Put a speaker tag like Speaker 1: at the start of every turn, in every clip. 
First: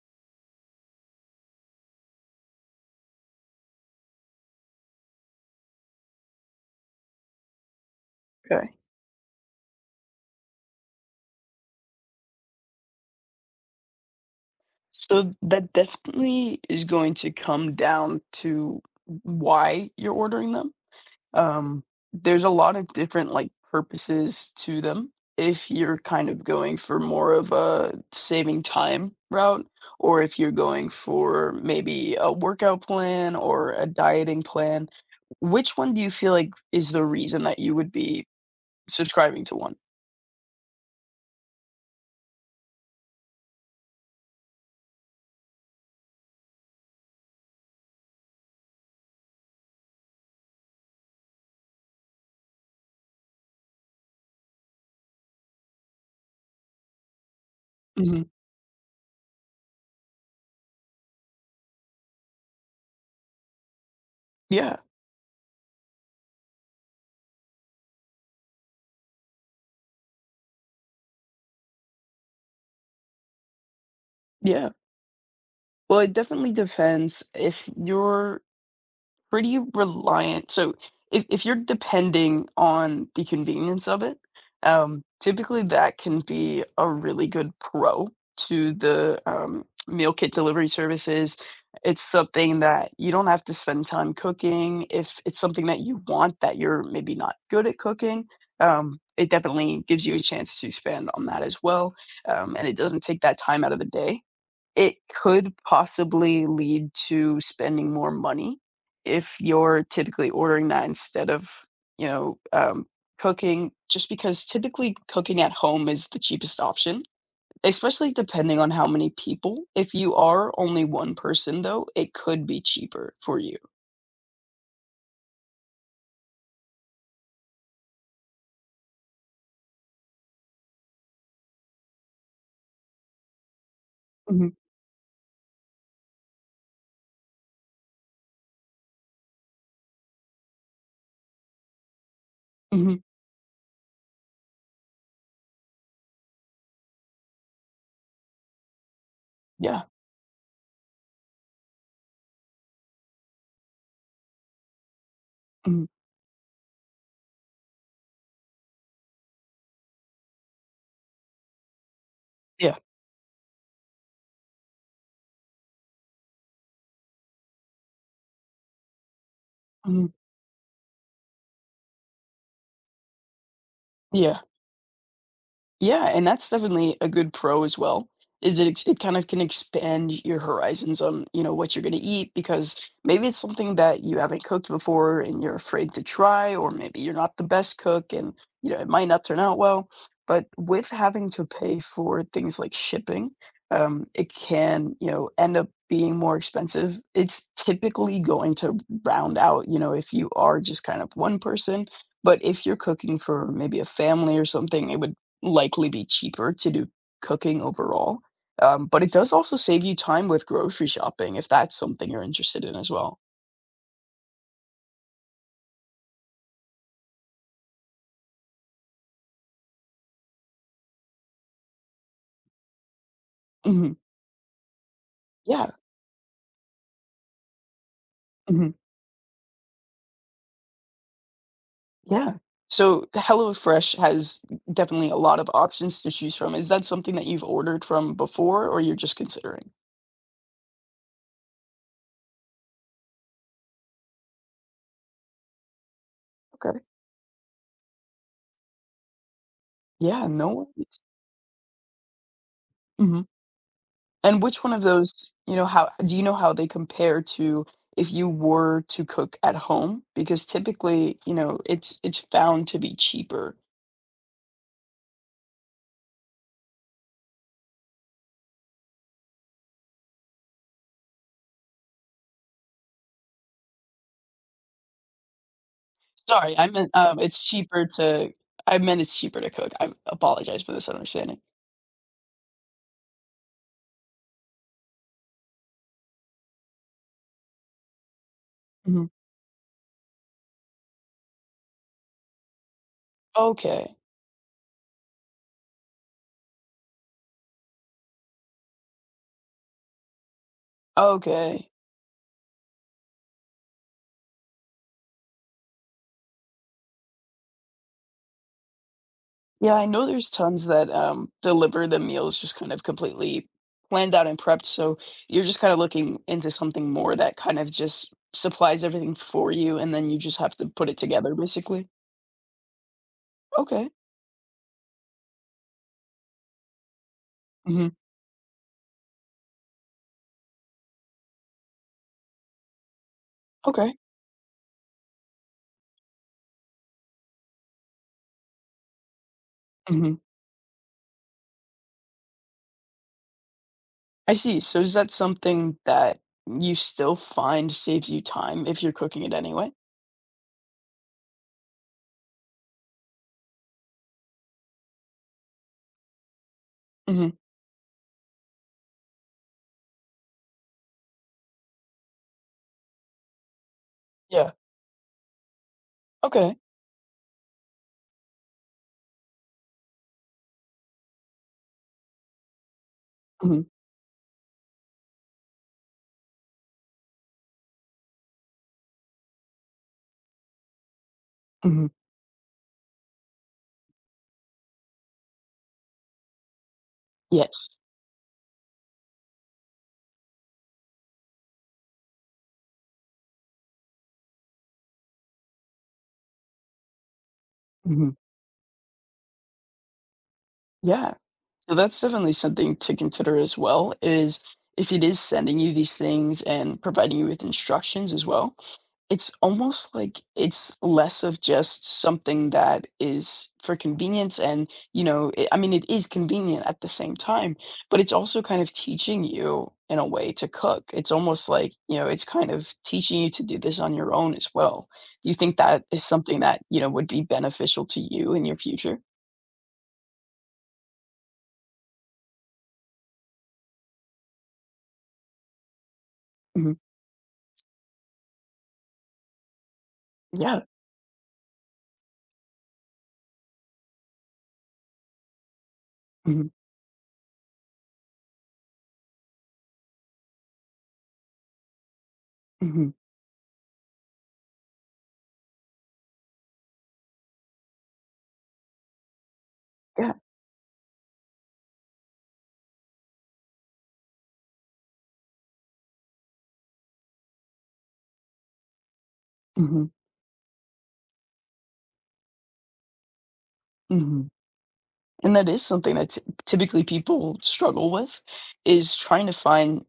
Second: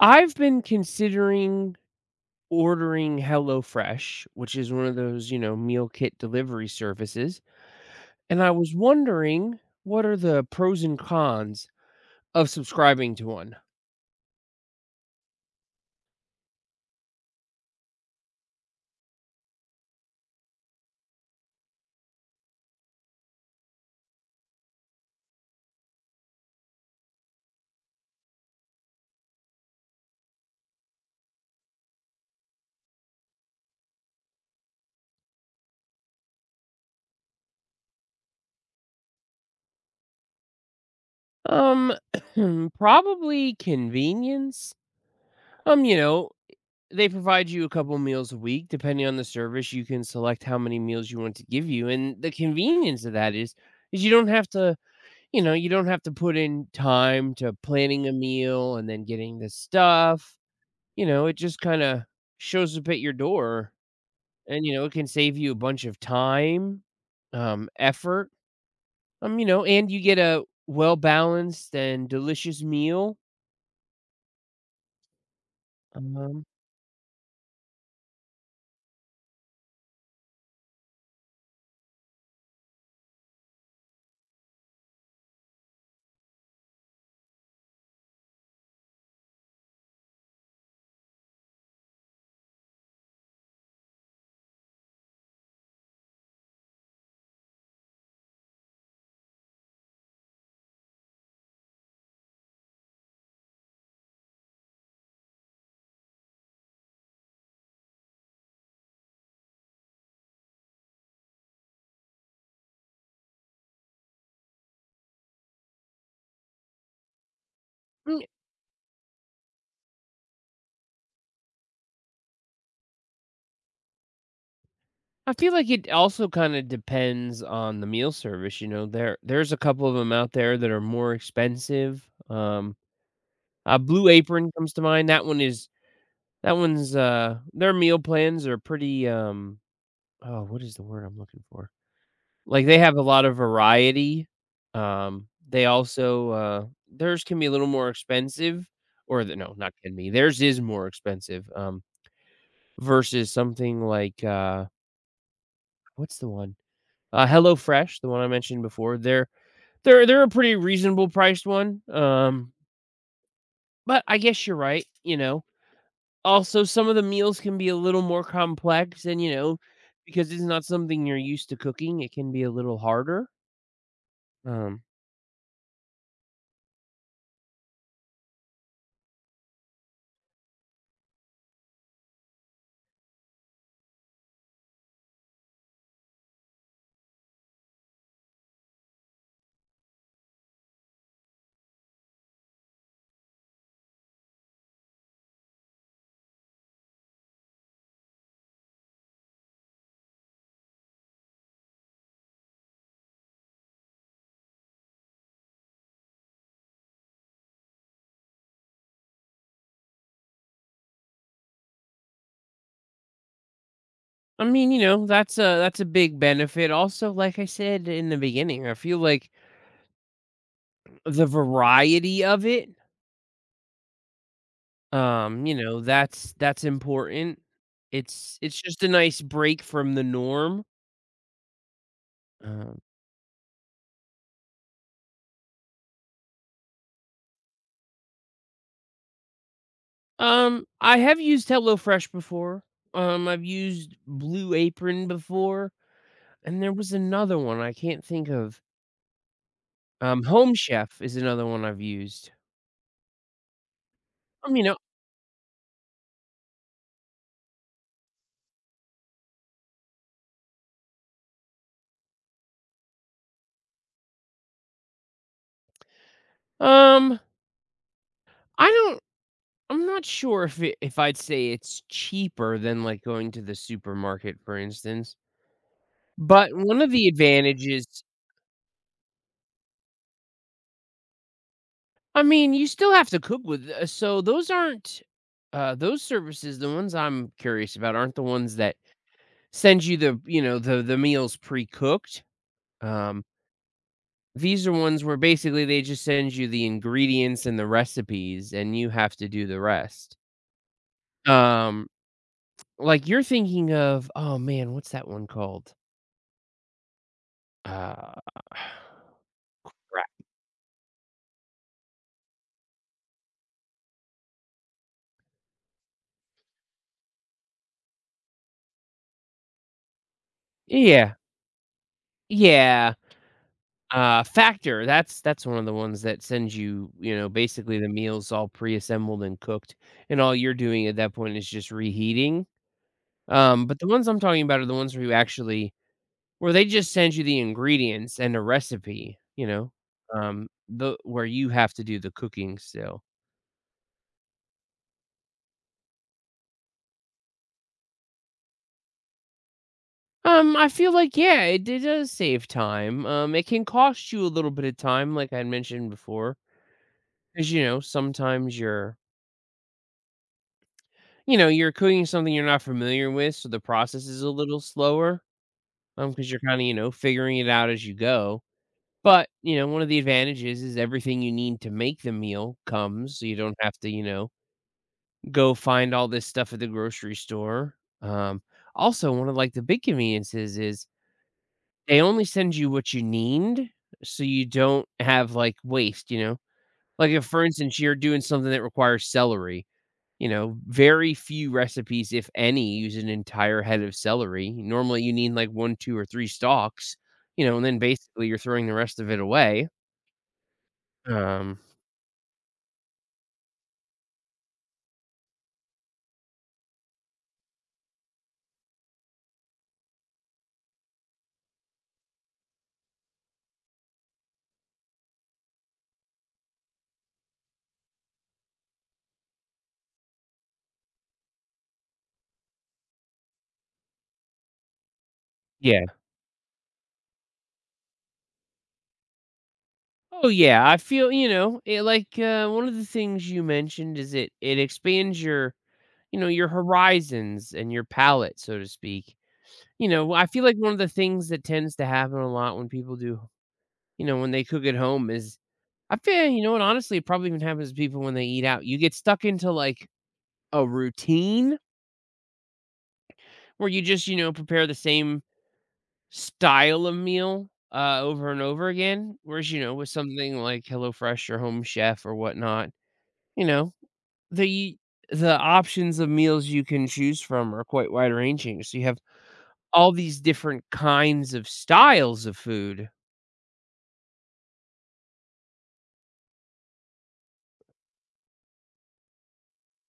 Speaker 1: I've been considering ordering HelloFresh, which is one of those, you know, meal kit delivery services, and I was
Speaker 2: Okay.
Speaker 1: wondering what are the pros and cons of subscribing to one?
Speaker 2: So that definitely is going to come down to why you're ordering them. Um, there's a lot of different like purposes to them. If you're kind of going for more of a saving time route, or if you're going for maybe a workout plan or a dieting plan, which one do you feel like is the reason that you would be subscribing to one?
Speaker 1: Um, probably convenience. Um, you know, they provide you a couple meals a week. Depending on the service, you can select how many meals you want to give you. And the convenience of that is you don't have to you don't have to put in time to planning a
Speaker 2: Hmm.
Speaker 1: meal and then getting the stuff. You know, it just kinda shows up at your door, and, you
Speaker 2: Yeah.
Speaker 1: know, it can save you a bunch of time, effort, you know, and you get a well-balanced and delicious meal.
Speaker 2: Yeah. Well, it
Speaker 1: Um,
Speaker 2: definitely depends if you're pretty reliant. So if you're depending on the convenience of it, typically that can be a really good pro to the meal kit delivery services. It's something that you don't have to spend time cooking. If it's something that you want that you're maybe not good at cooking, it definitely gives you a chance to spend on that as well. And it doesn't take that time out of the day it could possibly lead to spending more money if you're typically ordering that instead of, you know, cooking, just because typically cooking at home is the cheapest option, especially
Speaker 1: mm,
Speaker 2: depending on how many people. If you are only one person, though, it could be cheaper for you.
Speaker 1: I feel like it also kinda depends on the meal service. You know, there's a couple of them out there that are more expensive. Blue Apron
Speaker 2: Mhm,
Speaker 1: comes to mind. That one's, their meal plans are pretty, oh, what is the word I'm looking for? Like, they have
Speaker 2: mhm,
Speaker 1: a lot of variety. They also, theirs can be a little more expensive or the no, not
Speaker 2: yeah,
Speaker 1: can be. Theirs is more expensive, versus something like,
Speaker 2: mhm,
Speaker 1: what's the one? HelloFresh, the one I mentioned before. They're a pretty reasonable priced one,
Speaker 2: yeah,
Speaker 1: but I guess you're right, you know? Also, some of the meals can be a little more complex and, you know,
Speaker 2: mhm,
Speaker 1: because it's not something you're used to cooking, it can be a little harder.
Speaker 2: yeah.
Speaker 1: Um,
Speaker 2: Yeah, and that's definitely a good pro as well, is it kind of can expand your horizons on, you know, what you're gonna eat because maybe it's something that you haven't cooked before and you're afraid to try, or maybe you're not the best cook and, you know, it might not turn out well. But with having to pay for things like shipping, it can, you know, end up being more expensive. It's typically going to round out, you know, if you are just kind of one person, but if you're cooking for maybe a family or something, it would likely be cheaper to do cooking overall, but it does also save you time with grocery shopping if that's something you're interested in as well.
Speaker 1: I mean, you know, that's a big benefit. Also, like I said in the beginning, I feel like the variety of it,
Speaker 2: Mhm.
Speaker 1: you
Speaker 2: Yeah.
Speaker 1: know, that's important. It's
Speaker 2: Mhm.
Speaker 1: just a nice break from the norm.
Speaker 2: Yeah.
Speaker 1: Um,
Speaker 2: So HelloFresh has definitely a lot of options to choose from. Is that something that you've ordered from before or you're just considering?
Speaker 1: I have used HelloFresh before. I've used Blue Apron before, and there
Speaker 2: Okay.
Speaker 1: was another one I can't think of.
Speaker 2: Yeah, no
Speaker 1: Home
Speaker 2: worries.
Speaker 1: Chef is another one I've used.
Speaker 2: Mhm. And
Speaker 1: Um, you
Speaker 2: which one
Speaker 1: know,
Speaker 2: of those, you know, how do you know how they compare to if you were to cook at home? Because typically, you know, it's found to be cheaper.
Speaker 1: um, I don't I'm not sure if I'd say it's cheaper than, like, going to the supermarket, for instance, but
Speaker 2: Sorry, I
Speaker 1: one
Speaker 2: meant,
Speaker 1: of the
Speaker 2: it's cheaper
Speaker 1: advantages
Speaker 2: to I meant it's cheaper to cook. I apologize for this understanding.
Speaker 1: you still have to cook with so those aren't those services, the ones I'm curious about aren't the ones that
Speaker 2: Mhm.
Speaker 1: send you the meals pre-cooked. Um,
Speaker 2: Okay,
Speaker 1: these are ones where basically they just send you the ingredients and the recipes, and you have to do the rest.
Speaker 2: okay.
Speaker 1: Um Like, you're thinking of oh, man, what's that one called? Uh
Speaker 2: Yeah, I know
Speaker 1: Right.
Speaker 2: there's tons that, deliver the meals just kind of completely planned out and prepped, so you're just kinda looking into something more that kind of just supplies everything for you, and then you just have to put it
Speaker 1: Yeah,
Speaker 2: together, basically?
Speaker 1: yeah,
Speaker 2: Okay.
Speaker 1: Factor, that's one of the ones that sends you, you know, basically
Speaker 2: Mhm.
Speaker 1: the meals all pre-assembled and cooked, and all you're doing at that point is just reheating, but the
Speaker 2: Okay.
Speaker 1: ones I'm talking about are the ones where you actually where they just send you the ingredients and a recipe, you know,
Speaker 2: Mhm.
Speaker 1: the where you have to do the cooking still.
Speaker 2: I see, so is that something that you still find saves you time if you're cooking it anyway?
Speaker 1: I feel like, yeah, it does save time. It can cost you a little bit of time, like I mentioned before,
Speaker 2: Mhm.
Speaker 1: before, 'cause, you know, sometimes you're you know, you're cooking something you're not familiar with, so the process is a
Speaker 2: Yeah.
Speaker 1: little slower. Because you 'cause you're
Speaker 2: Okay.
Speaker 1: kinda, you know, figuring it out as you go. But, you know, one of the advantages is everything you need to make the meal comes, so you don't
Speaker 2: Mhm.
Speaker 1: have to, you know, go find all this stuff at the grocery store. Also, one of, like, the big conveniences is
Speaker 2: Mhm.
Speaker 1: they only send you what you need, so you don't have, like, waste, you know? Like, if, for
Speaker 2: Yes.
Speaker 1: instance, you're doing something that requires celery, you know, very few recipes, if any, use an entire head of celery. Normally, you need, like, 1, 2, or 3 stalks, you know, and then
Speaker 2: Mhm.
Speaker 1: basically you're throwing the rest of it away.
Speaker 2: Yeah.
Speaker 1: Um,
Speaker 2: So that's definitely something to consider as well, is if it is sending you these things and providing you with instructions as well, it's almost like it's less of just something that is for convenience and, you know, it I mean, it is convenient at the same time, but it's also kind of teaching you in a way to cook. It's almost like, you know, it's kind of teaching you to do this on your own as well. Do you think that
Speaker 1: yeah.
Speaker 2: is something that, you know, would be beneficial to you in your future?
Speaker 1: Oh, yeah, I feel you know, it like, one of the things you mentioned is it expands your, you know, your
Speaker 2: Mhm.
Speaker 1: horizons and your palate, so to speak. You know, I feel like
Speaker 2: Yeah.
Speaker 1: one of the things that tends to happen a lot when people do you know, when they cook at home is I feel you
Speaker 2: Mhm,
Speaker 1: know, and honestly, it probably even happens to people when they eat out. You get stuck into, like, a routine
Speaker 2: mhm,
Speaker 1: where you just, you know, prepare the same style of meal, over and over again, whereas, you know, with
Speaker 2: yeah,
Speaker 1: something like HelloFresh or Home Chef or whatnot, you know, the the options of meals you can choose from are quite wide ranging, so you have
Speaker 2: mhm,
Speaker 1: all these different kinds of styles of food.
Speaker 2: mhm. And that is something that t typically people struggle with, is trying to find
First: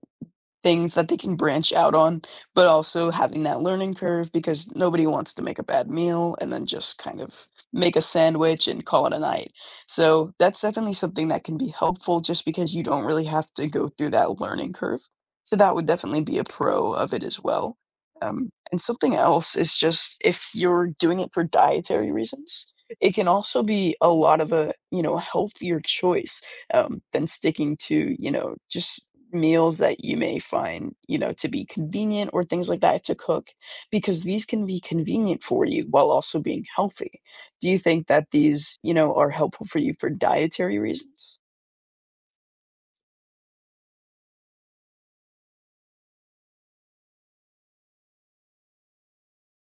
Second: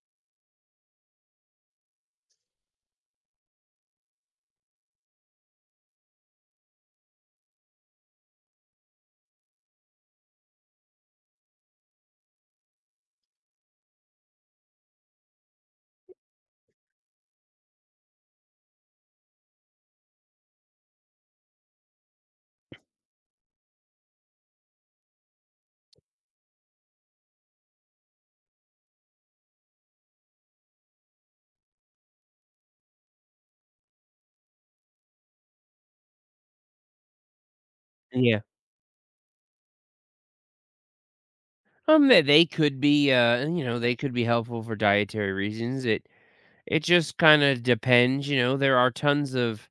Speaker 2: things that they can branch out on, but also having that learning curve because nobody wants to make a bad meal and then just kind of make a sandwich and call it a night. So that's definitely something that can be helpful just because you don't really have to go through that learning curve. So that would definitely be a pro of it as well. And something else is just if you're doing it for dietary reasons, it can also be a lot of a, you know, healthier choice, than sticking to, you know, just meals that you may find, you know, to be convenient or things like that to cook because these can be convenient for you while also being healthy. Do you think that
Speaker 1: Yeah.
Speaker 2: these, you know, are helpful for you for dietary reasons?
Speaker 1: That they could be, you know, they could be helpful for dietary reasons. It just kind of depends, you know.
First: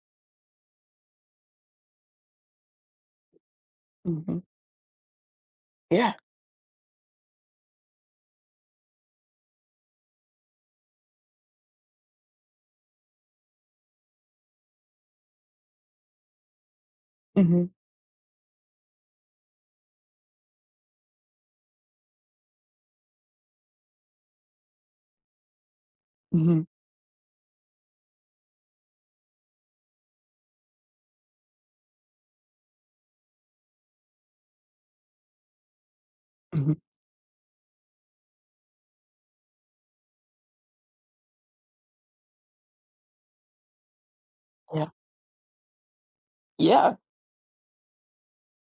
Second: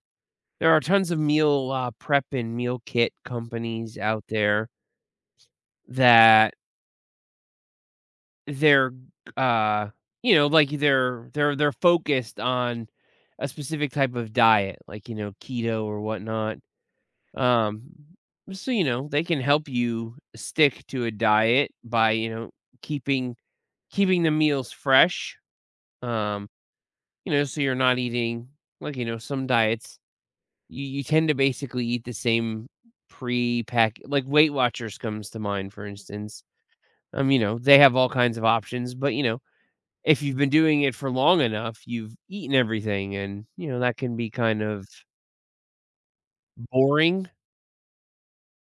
Speaker 1: There are tons of meal prep and meal kit companies out
Speaker 2: Mhm.
Speaker 1: there
Speaker 2: Yeah.
Speaker 1: that they're, uh, you know, like they're focused on a specific type of diet, like you know keto or whatnot.
Speaker 2: Mhm.
Speaker 1: Um, so you know they can help you stick to a diet by you know keeping keeping the meals fresh. Um,
Speaker 2: Mhm.
Speaker 1: you know, so you're not eating like, you know, some diets, you tend to basically eat the same pre-pack, like Weight Watchers comes to mind, for instance.
Speaker 2: Mhm.
Speaker 1: You know, they have all kinds of options, but, you know, if you've been doing it for long enough, you've eaten everything and, you know, that can be kind of
Speaker 2: Yeah. Yeah.
Speaker 1: boring.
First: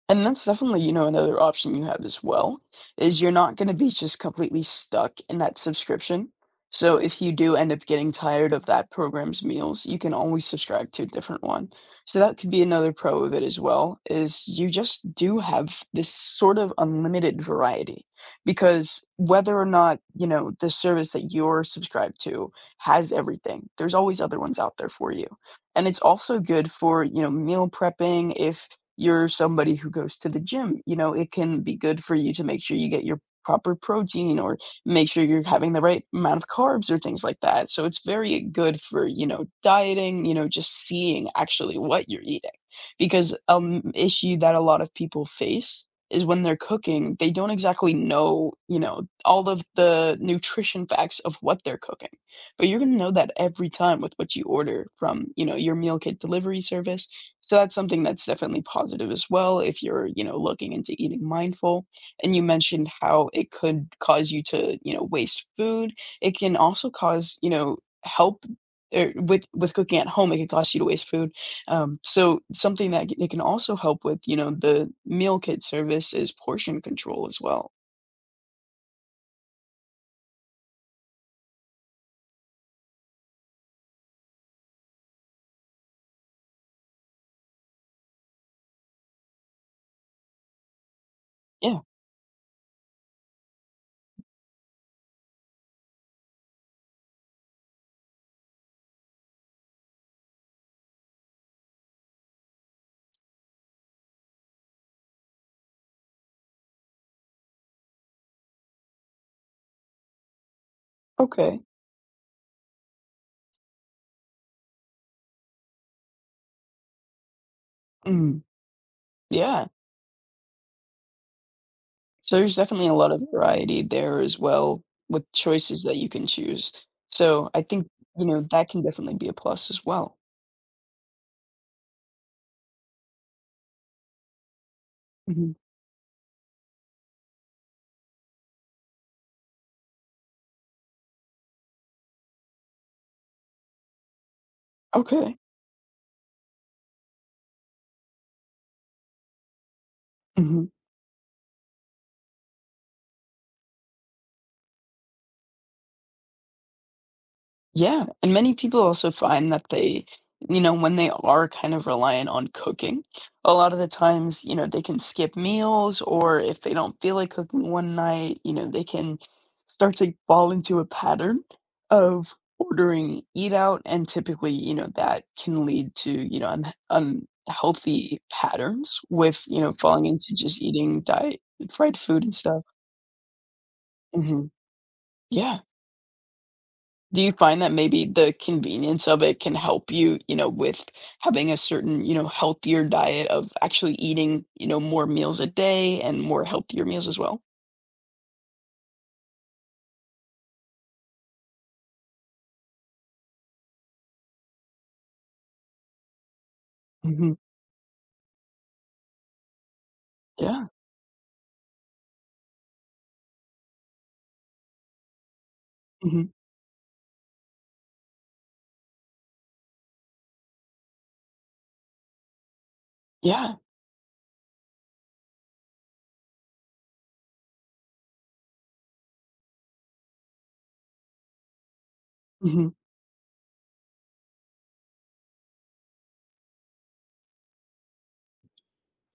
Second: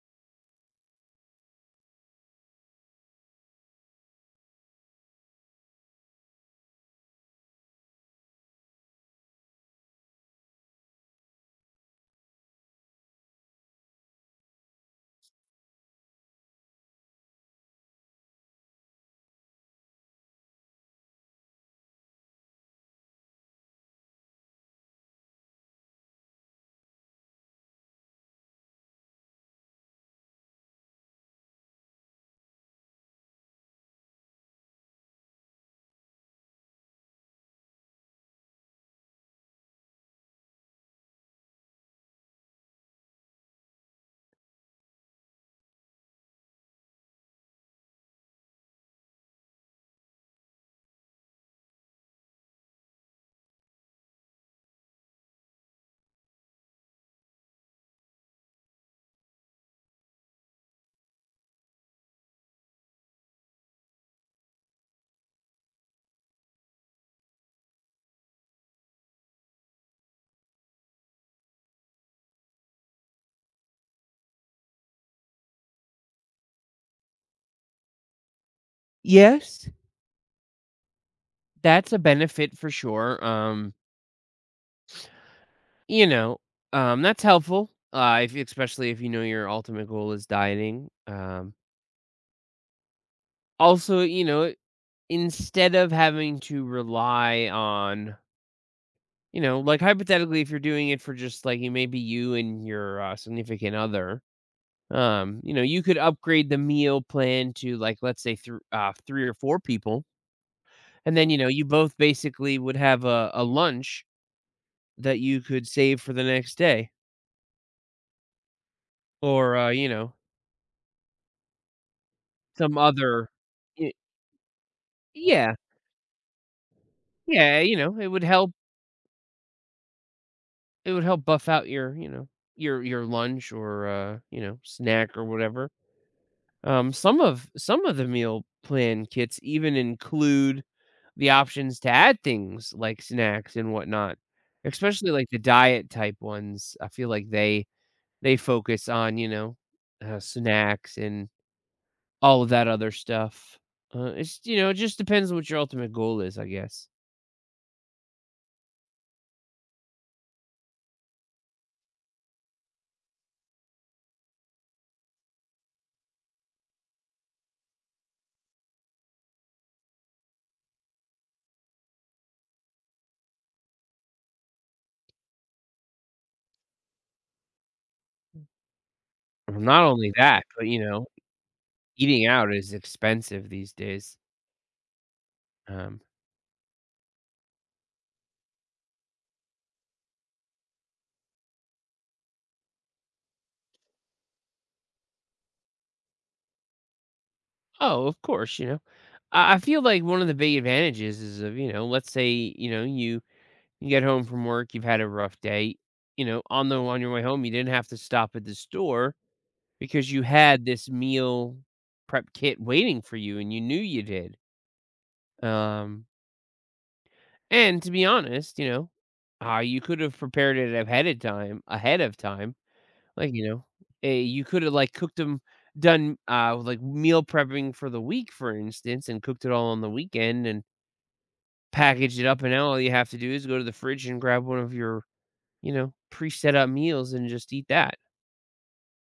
Speaker 2: And that's definitely, you know, another option you have as well, is you're not gonna be just completely stuck in that subscription. So if you do end up getting tired of that program's meals, you can always subscribe to a different one. So that could be another pro of it as well, is you just do have this sort of unlimited variety. Because whether or not, you know, the service that you're subscribed to has everything, there's always other ones out there for you. And it's also good for, you know, meal prepping if you're somebody who goes to the gym, you know, it can be good for you to make sure you get your proper protein or make sure you're having the right amount of carbs or things like that. So it's very good for, you know, dieting, you know, just seeing actually what you're eating. Because issue that a lot of people face is when they're cooking, they don't exactly know, you know, all of the nutrition facts of what they're cooking. But you're going to know that every time with what you order from, you know, your meal kit delivery service, so that's something that's definitely positive as well if you're, you know, looking into eating mindful. And you mentioned how it could cause you to, you know, waste food. It can also cause, you know, help with cooking at home, it can cause you to waste food. So something that it can also help with, you know, the meal kit service is portion control as well.
Speaker 1: Yes, that's a benefit for sure. You know, that's helpful, if especially if you know your ultimate goal is dieting.
Speaker 2: Yeah.
Speaker 1: Also, you know, instead of having to rely on you know, like, hypothetically, if you're doing it for just, like, you maybe you and your, significant other, you know, you could upgrade the meal plan to, like, let's say thr 3 or 4 people, and then, you know,
Speaker 2: Okay.
Speaker 1: you both basically would have a lunch that you could save for the next day
Speaker 2: Mm.
Speaker 1: or,
Speaker 2: Yeah.
Speaker 1: you know,
Speaker 2: So there's
Speaker 1: some
Speaker 2: definitely a lot of
Speaker 1: other
Speaker 2: variety
Speaker 1: Y
Speaker 2: there as well with
Speaker 1: yeah,
Speaker 2: choices that you can choose. So
Speaker 1: yeah,
Speaker 2: I
Speaker 1: you
Speaker 2: think,
Speaker 1: know,
Speaker 2: you know, that can definitely be a plus as well.
Speaker 1: it would help buff out your, you know, your lunch or, you know, snack or
Speaker 2: Mhm.
Speaker 1: whatever. Some of the meal plan kits even include the options to add things like snacks and whatnot, especially like
Speaker 2: Okay.
Speaker 1: the diet type ones. I feel like they focus on you know
Speaker 2: Mhm.
Speaker 1: snacks and all of that other stuff. It's you know it just depends what your ultimate goal is, I guess.
Speaker 2: Yeah, and many people also find that they, you know, when they are kind of reliant on cooking, a lot of the times, you know, they can skip meals or if they don't feel like cooking one night, you know, they can start to fall into a pattern of ordering eat out and typically, you know, that can lead to, you know, un unhealthy patterns with, you
Speaker 1: Well,
Speaker 2: know,
Speaker 1: not
Speaker 2: falling
Speaker 1: only
Speaker 2: into
Speaker 1: that,
Speaker 2: just
Speaker 1: but you
Speaker 2: eating
Speaker 1: know
Speaker 2: diet fried food
Speaker 1: eating
Speaker 2: and
Speaker 1: out
Speaker 2: stuff.
Speaker 1: is expensive these days.
Speaker 2: Mhm. Yeah.
Speaker 1: Um,
Speaker 2: Do you find that maybe the convenience of it can help you, you know, with having a certain, you know, healthier diet of actually eating, you know, more meals a day and more healthier meals as well?
Speaker 1: oh, of course, you know. I feel like one of the big advantages is of, you know, let's say, you know, you get home from work, you've had a rough day. You know, on your way
Speaker 2: Mhm.
Speaker 1: home, you didn't have to stop at the store because you had
Speaker 2: Yeah.
Speaker 1: this meal prep kit waiting for you and you knew you did. Um,
Speaker 2: Mhm.
Speaker 1: and to be honest, you know, you could have prepared it ahead of time, ahead of time. Like, you
Speaker 2: Yeah.
Speaker 1: know, you could have like cooked them done like meal prepping for the week for instance and cooked it all on the weekend and packaged it up, and now
Speaker 2: Mhm.
Speaker 1: all you have to do is go to the fridge and grab one of your you know, pre-set up meals and just eat that.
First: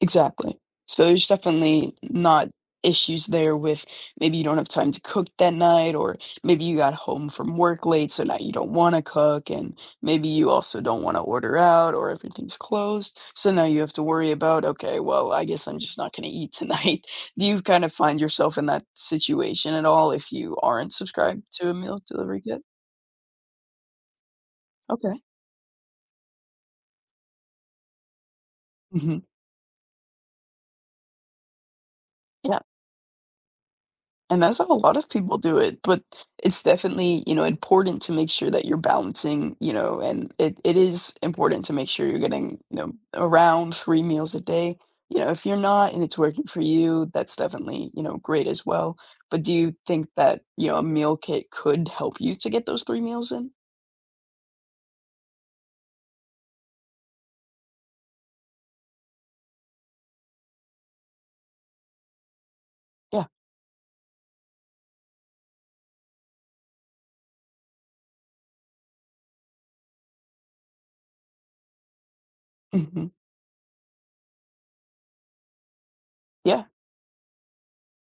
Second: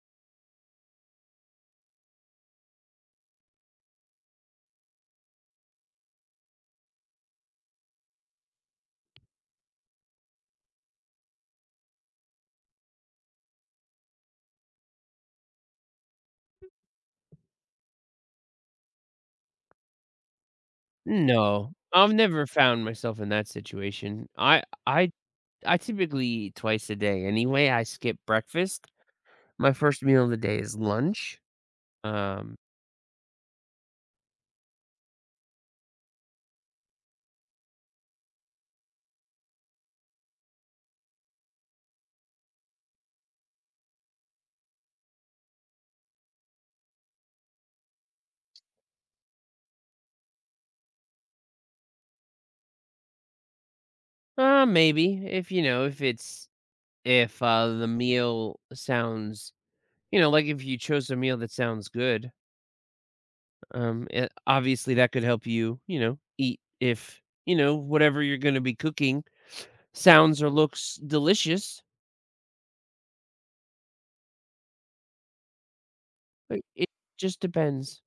Speaker 2: Exactly. So there's definitely not issues there with maybe you don't have time to cook that night, or maybe you got home from work late, so now you don't wanna cook, and maybe you also don't wanna order out, or everything's closed. So now you have to worry about, "Okay, well, I guess I'm just not gonna eat tonight." Do you kind of find yourself in that situation at all if you aren't subscribed to
Speaker 1: No,
Speaker 2: a meal
Speaker 1: I've
Speaker 2: delivery
Speaker 1: never
Speaker 2: kit?
Speaker 1: found myself in that situation. I
Speaker 2: Okay.
Speaker 1: I typically eat twice a day anyway. I skip breakfast.
Speaker 2: Mhm.
Speaker 1: My first meal of the day is lunch. Um,
Speaker 2: Yeah. And that's how a lot of people do it, but it's definitely, you know, important to make sure that you're balancing, you know, and it is important to make sure you're getting, you know, around 3 meals a day. You know, if you're not and it's working for you, that's definitely, you know, great as well. But do you think that, you know, a meal kit could help you to get those 3 meals in?
Speaker 1: maybe if you know if it's if the meal sounds you know like if you chose a meal that sounds good.
Speaker 2: Yeah.
Speaker 1: It, obviously that could help you you know eat if you know whatever you're going to be cooking sounds or looks delicious.
Speaker 2: Mhm. Yeah.
Speaker 1: Like, it just depends.